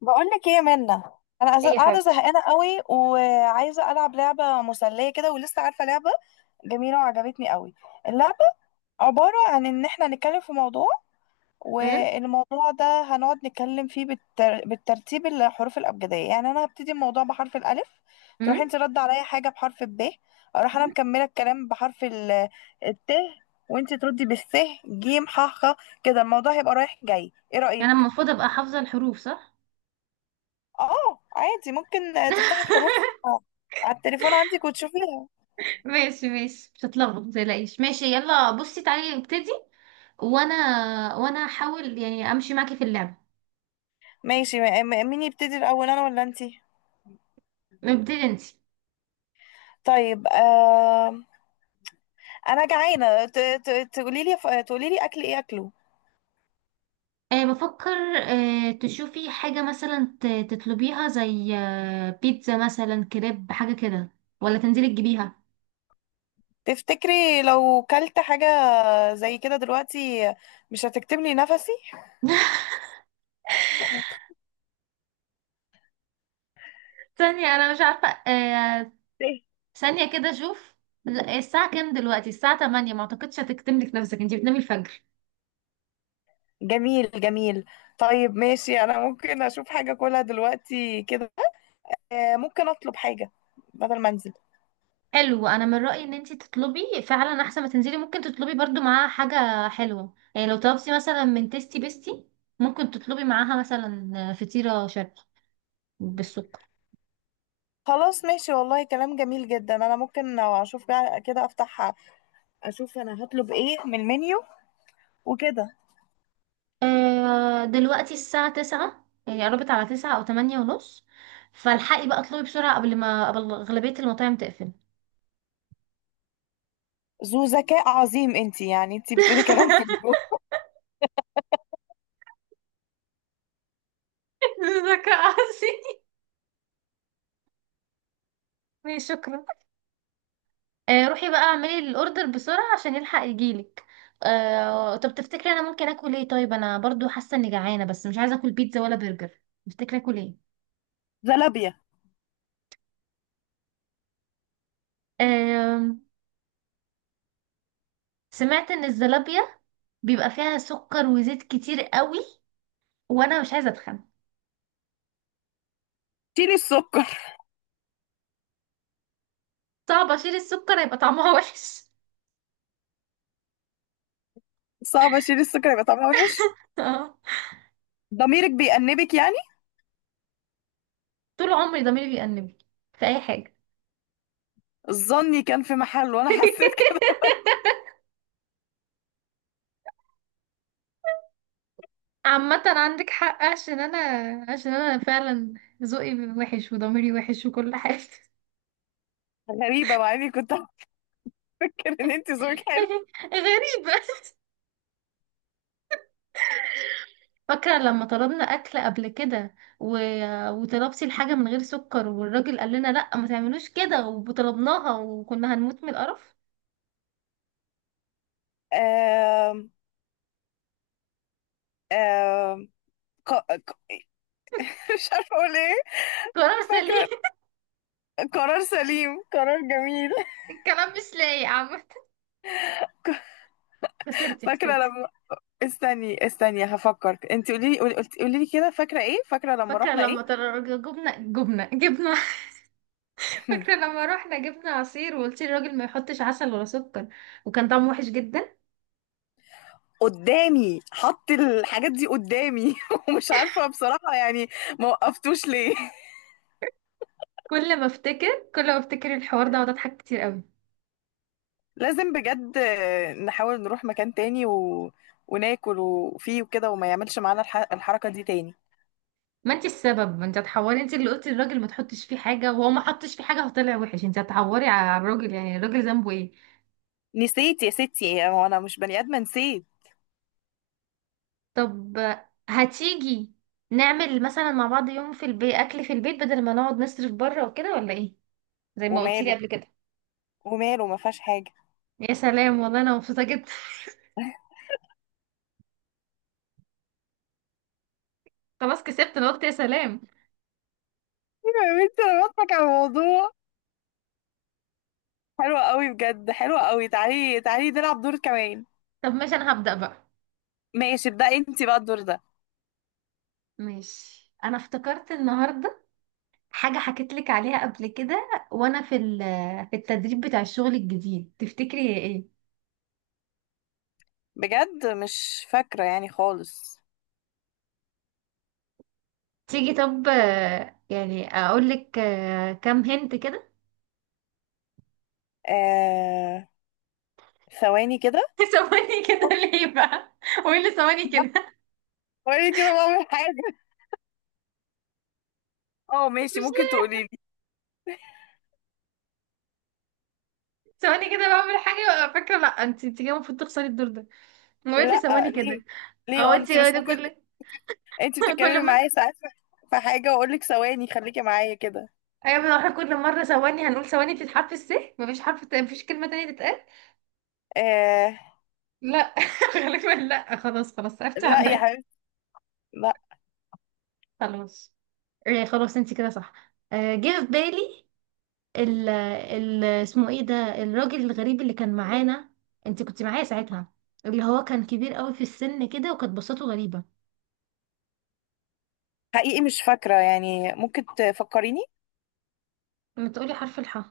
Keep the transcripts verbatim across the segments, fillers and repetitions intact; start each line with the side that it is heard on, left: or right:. left: بقول لك ايه يا منى. انا
right: ايه
left: عايزة-
right: يا
left: قاعده
right: حبيبتي؟
left: زهقانه قوي وعايزه العب لعبه مسليه كده ولسه عارفه لعبه جميله وعجبتني قوي اللعبه. عباره عن ان احنا نتكلم في موضوع،
right: امم.
left: والموضوع ده هنقعد نتكلم فيه بالتر... بالترتيب الحروف الابجديه، يعني انا هبتدي الموضوع بحرف الالف،
right: امم.
left: تروح انت رد عليا حاجه بحرف الب، اروح انا مكمله الكلام بحرف ال... الت، وانت تردي بالس، ج ح خ. كده الموضوع هيبقى رايح جاي، ايه
right: يعني أنا
left: رايك؟
right: المفروض ابقى حافظة الحروف، صح؟
left: اه عادي، ممكن تفتحي الحروف على التليفون عندك وتشوفيها.
right: ماشي، ماشي، مش هتلخبط، متقلقيش. ماشي، يلا بصي تعالي نبتدي. وانا وانا هحاول يعني امشي معاكي في اللعبة.
left: ماشي، م- م- مين يبتدي الاول، انا ولا انتي؟
right: نبتدي انت.
left: طيب آه، انا جعانه، ت- ت- تقولي لي تقولي لي اكل ايه اكله.
right: أه بفكر. أه تشوفي حاجة مثلا ت- تطلبيها زي آه، بيتزا، مثلا كريب حاجة كده، ولا تنزلي تجيبيها.
left: تفتكري لو كلت حاجه زي كده دلوقتي مش هتكتم لي نفسي؟
right: ثانية، أنا مش عارفة آه...
left: إيه؟
right: ثانية كده أشوف. لا، الساعة كام دلوقتي؟ الساعة تمانية، ما أعتقدش هتكتملك نفسك، أنتي بتنامي الفجر.
left: جميل جميل. طيب ماشي، انا ممكن اشوف حاجه اكلها دلوقتي كده. آه ممكن اطلب حاجه بدل ما انزل.
right: حلو، انا من رايي ان انت تطلبي فعلا، احسن ما تنزلي. ممكن تطلبي برضو معاها حاجه حلوه، يعني لو طلبتي مثلا من تيستي بيستي ممكن تطلبي معاها مثلا فطيره شرقي بالسكر.
left: خلاص ماشي، والله كلام جميل جدا، انا ممكن لو اشوف بقى كده، افتح اشوف انا هطلب ايه من المنيو وكده.
right: آه، دلوقتي الساعه تسعة، يعني قربت على تسعة او تمانية ونص. فالحقي بقى اطلبي بسرعه قبل ما قبل اغلبيه المطاعم تقفل.
left: ذو ذكاء عظيم انتي، يعني انتي بتقولي كلام في.
right: ذكاء عصي. ماشي، شكرا. آه، روحي بقى اعملي الاوردر بسرعه عشان يلحق يجيلك. آه، طب تفتكري انا ممكن اكل ايه؟ طيب، انا برضو حاسه اني جعانه بس مش عايزه اكل بيتزا ولا برجر. تفتكري اكل ايه؟
left: زلابية.
right: آم، سمعت ان الزلابيه بيبقى فيها سكر وزيت كتير قوي، وانا مش عايزه اتخن.
left: شيلي السكر.
right: صعب اشيل السكر، هيبقى طعمها وحش.
left: صعب اشيل السكر يبقى طعمها وحش. ضميرك بيأنبك يعني.
right: طول عمري ضميري بيأنبني في اي حاجه.
left: ظني كان في محله وانا حسيت كده.
right: عامة عندك حق، عشان انا عشان انا فعلا ذوقي وحش وضميري وحش وكل حاجة.
left: غريبة، مع اني كنت هفكر ان انتي ذوقك حلو.
right: غريبة. فاكرة لما طلبنا أكل قبل كده و... وطلبتي الحاجة من غير سكر، والراجل قال لنا لأ ما تعملوش كده، وطلبناها وكنا هنموت من القرف.
left: آم. آم. ق... ق... مش عارفة اقول ايه.
right: قرار سليم.
left: فاكرة. قرار سليم، قرار جميل.
right: الكلام مش لايق عامة. خسرتي،
left: فاكرة
right: خسرتي.
left: لما استني استني هفكر، انت قولي لي، قولي لي كده فاكره ايه، فاكره لما
right: فاكرة
left: رحنا ايه.
right: لما طل- جبنا جبنا جبنا. فاكرة لما روحنا جبنا عصير، وقلتي للراجل ما يحطش عسل ولا سكر، وكان طعمه وحش جدا.
left: قدامي، حط الحاجات دي قدامي ومش عارفه بصراحه يعني ما وقفتوش ليه.
right: كل ما افتكر كل ما افتكر الحوار ده اقعد اضحك كتير قوي.
left: لازم بجد نحاول نروح مكان تاني و... وناكل وفيه وكده، وما يعملش معانا الح... الحركه دي تاني.
right: ما انت السبب، ما انت هتحوري، انت اللي قلتي للراجل ما تحطش فيه حاجه، وهو ما حطش فيه حاجه فطلع وحش. انت هتحوري على الراجل؟ يعني الراجل ذنبه ايه؟
left: نسيت يا ستي، هو انا مش بني ادمه؟ نسيت.
right: طب، هتيجي نعمل مثلا مع بعض يوم في البيت، اكل في البيت بدل ما نقعد نصرف بره وكده، ولا ايه؟ زي ما قلتي لي
left: وماله،
right: قبل كده.
left: وماله، ما فيهاش حاجه.
right: يا سلام، والله انا مبسوطه جدا. خلاص، كسبت! انا قلت يا سلام.
left: ايوه يا بنتي انا بضحك على الموضوع، حلوه قوي بجد، حلوه قوي. تعالي تعالي نلعب دور كمان.
right: طب ماشي، انا هبدأ بقى.
left: ماشي، ابدأي انتي بقى الدور ده.
right: ماشي، انا افتكرت النهارده حاجه حكيت لك عليها قبل كده وانا في ال- في التدريب بتاع الشغل الجديد. تفتكري هي ايه؟
left: بجد مش فاكرة يعني خالص.
right: تيجي طب، آه، يعني اقول لك آه، كام هنت كده؟
left: آه... ثواني كده.
right: ثواني كده ليه بقى؟ وايه اللي ثواني كده؟
left: قولي كده بعمل حاجة. اه ماشي،
right: مش
left: ممكن
right: لازم.
left: تقولي لي.
right: ثواني كده بعمل حاجه وأبقى فاكره؟ لا، انت انت كده المفروض تخسري الدور ده. وايه اللي
left: لا
right: ثواني
left: ليه؟
right: كده؟
left: ليه
right: هو
left: وانا
right: انت
left: انت مش
right: كده
left: ممكن.
right: كل.
left: انت بتتكلمي
right: كل ما...
left: معايا ساعات في في حاجة واقول لك ثواني خليكي معايا كده.
right: ايوه، احنا كل مره ثواني هنقول ثواني بتتحرف، السه مفيش حرف. ت- مفيش كلمه تانية تتقال.
left: آه...
right: لا. غالبا لا. خلاص، خلاص، عرفت
left: لا يا
right: عليا.
left: حبيبتي، لا.
right: خلاص. آه، خلاص انت كده صح. آه، جه في بالي ال ال اسمه ايه ده، الراجل الغريب اللي كان معانا. انت كنت معايا ساعتها، اللي هو كان كبير قوي في السن كده، وكانت بصته غريبة.
left: حقيقي مش فاكرة يعني، ممكن تفكريني.
right: ما تقولي حرف الحاء.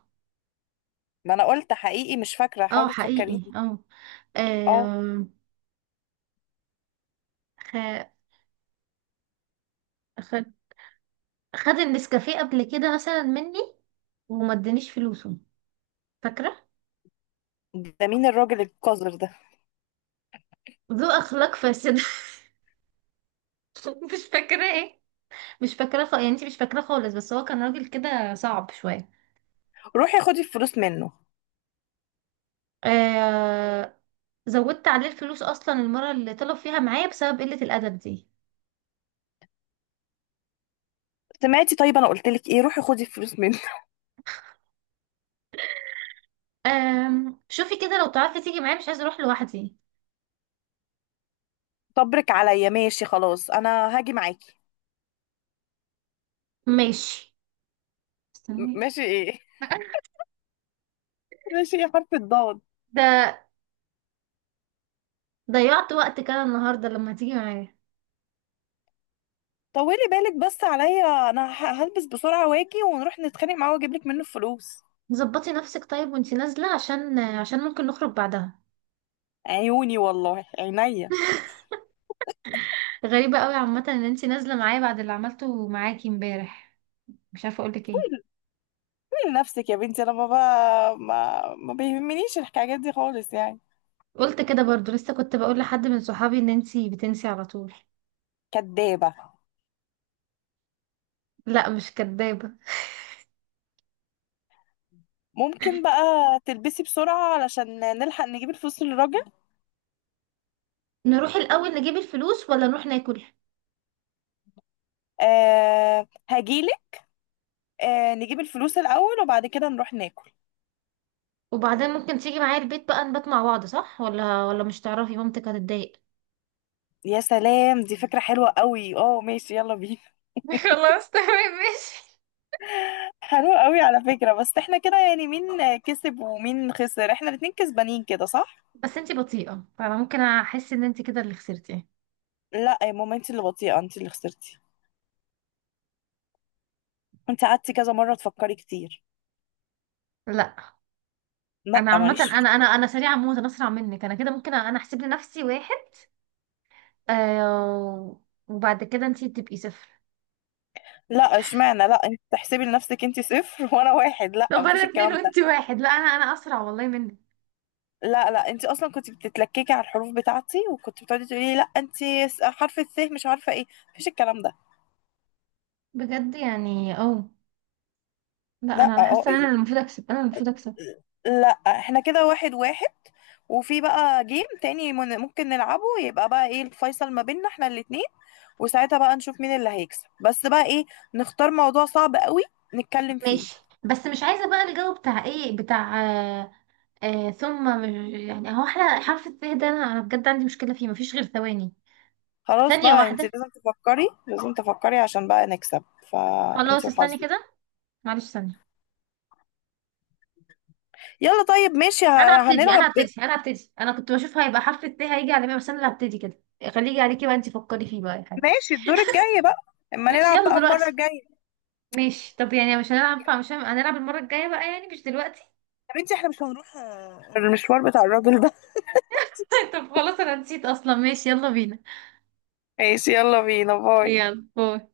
left: ما انا قلت حقيقي مش فاكرة،
right: اه،
left: حاولي تفكريني.
right: حقيقي، اه.
left: اه.
right: آم، خ... خد خد النسكافيه قبل كده مثلا مني، وما ادانيش فلوسه. فاكرة؟
left: ده مين الراجل القذر ده؟
right: ذو اخلاق فاسد. مش فاكرة ايه؟ مش فاكرة خ... يعني؟ انت مش فاكرة خالص، بس هو كان راجل كده صعب شوية.
left: روحي خدي الفلوس منه.
right: آه، زودت عليه الفلوس اصلا المره اللي طلب فيها معايا بسبب قله الادب دي.
left: سمعتي؟ طيب انا قلت لك ايه؟ روحي خدي الفلوس منه.
right: آم شوفي كده لو تعرفي تيجي معايا، مش عايزه اروح لوحدي.
left: صبرك عليا، ماشي خلاص انا هاجي معاكي.
right: ماشي.
left: م-
right: استني.
left: ماشي ايه؟ ماشي يا حرف الضاد.
right: ده ضيعت وقت كده النهارده لما تيجي معايا.
left: طولي بالك بس عليا، انا ه- هلبس بسرعه واجي ونروح نتخانق معاه واجيب لك منه الفلوس.
right: ظبطي نفسك طيب وانتي نازله، عشان عشان ممكن نخرج بعدها.
left: عيوني والله، عينيا.
right: غريبه قوي عامه ان انتي نازله معايا بعد اللي عملته معاكي امبارح، مش عارفه اقولك ايه.
left: من نفسك يا بنتي انا بابا، ما ما بيهمنيش الحكايات دي خالص يعني.
right: قلت كده برضو، لسه كنت بقول لحد من صحابي ان انتي بتنسي على طول.
left: كدابه.
right: لا، مش كدابه.
left: ممكن بقى تلبسي بسرعه علشان نلحق نجيب الفلوس للراجل.
right: نروح الأول نجيب الفلوس ولا نروح ناكل؟
left: آه هجيلك. آه نجيب الفلوس الاول وبعد كده نروح ناكل.
right: وبعدين ممكن تيجي معايا البيت بقى نبات مع بعض، صح؟ ولا ولا مش تعرفي مامتك هتتضايق؟
left: يا سلام، دي فكرة حلوة قوي، اه ماشي يلا بينا.
right: خلاص، تمام، ماشي.
left: حلوة قوي على فكرة، بس احنا كده يعني مين كسب ومين خسر؟ احنا الاتنين كسبانين كده صح.
right: بس انتي بطيئة، فانا ممكن احس ان انتي كده اللي خسرتي.
left: لا يا ماما، انت اللي بطيئة، انت اللي خسرتي. انت قعدتي كذا مرة تفكري كتير.
right: لا،
left: لا
right: انا عامة
left: ماليش فيه.
right: انا انا انا سريعة موت، انا اسرع منك، انا كده ممكن انا احسب لنفسي واحد. آه، وبعد كده انتي تبقي صفر.
left: لا اشمعنى، لا انت تحسبي لنفسك، انت صفر وانا واحد. لا
right: طب
left: مفيش
right: انا اتنين
left: الكلام
right: وانتي
left: ده.
right: واحد. لا، انا انا اسرع والله منك.
left: لا لا، انت اصلا كنت بتتلككي على الحروف بتاعتي، وكنت بتقعدي تقولي لي لا انت، حرف الث مش عارفة ايه. مفيش الكلام ده.
right: بجد يعني؟ اه، لا،
left: لا
right: انا انا
left: اه
right: حاسة ان
left: إيه.
right: انا المفروض اكسب، انا المفروض اكسب.
left: لا احنا كده واحد واحد، وفي بقى جيم تاني من- ممكن نلعبه، يبقى بقى ايه الفيصل ما بيننا احنا الاتنين، وساعتها بقى نشوف مين اللي هيكسب، بس بقى ايه، نختار موضوع صعب قوي نتكلم فيه.
right: ماشي، بس مش عايزة بقى الجو بتاع ايه بتاع. آه آه ثم مش- يعني، هو احنا حرف الث ده انا أنا بجد عندي مشكلة فيه، مفيش غير ثواني.
left: خلاص
right: ثانية
left: بقى انت
right: واحدة.
left: لازم تفكري، لازم تفكري عشان بقى نكسب، فانت
right: خلاص استني
left: وحظك.
right: كده، معلش، ثانية.
left: يلا طيب ماشي
right: انا
left: ه-
right: هبتدي
left: هنلعب.
right: انا هبتدي انا هبتدي انا كنت بشوف هيبقى حرف الث هيجي على مين، بس انا اللي هبتدي كده. خليجي عليكي بقى، انت فكري فيه بقى يا حبيبتي.
left: ماشي الدور الجاي بقى، اما
right: ماشي
left: نلعب
right: يلا
left: بقى المرة
right: دلوقتي.
left: الجاية.
right: ماشي طب، يعني مش هنلعب، مش هن- هنلعب المرة الجاية بقى، يعني مش دلوقتي.
left: يا بنتي احنا مش هنروح آه، المشوار بتاع الراجل ده.
right: طب خلاص انا نسيت اصلا. ماشي، يلا بينا.
left: ماشي يلا بينا، باي.
right: يلا، باي.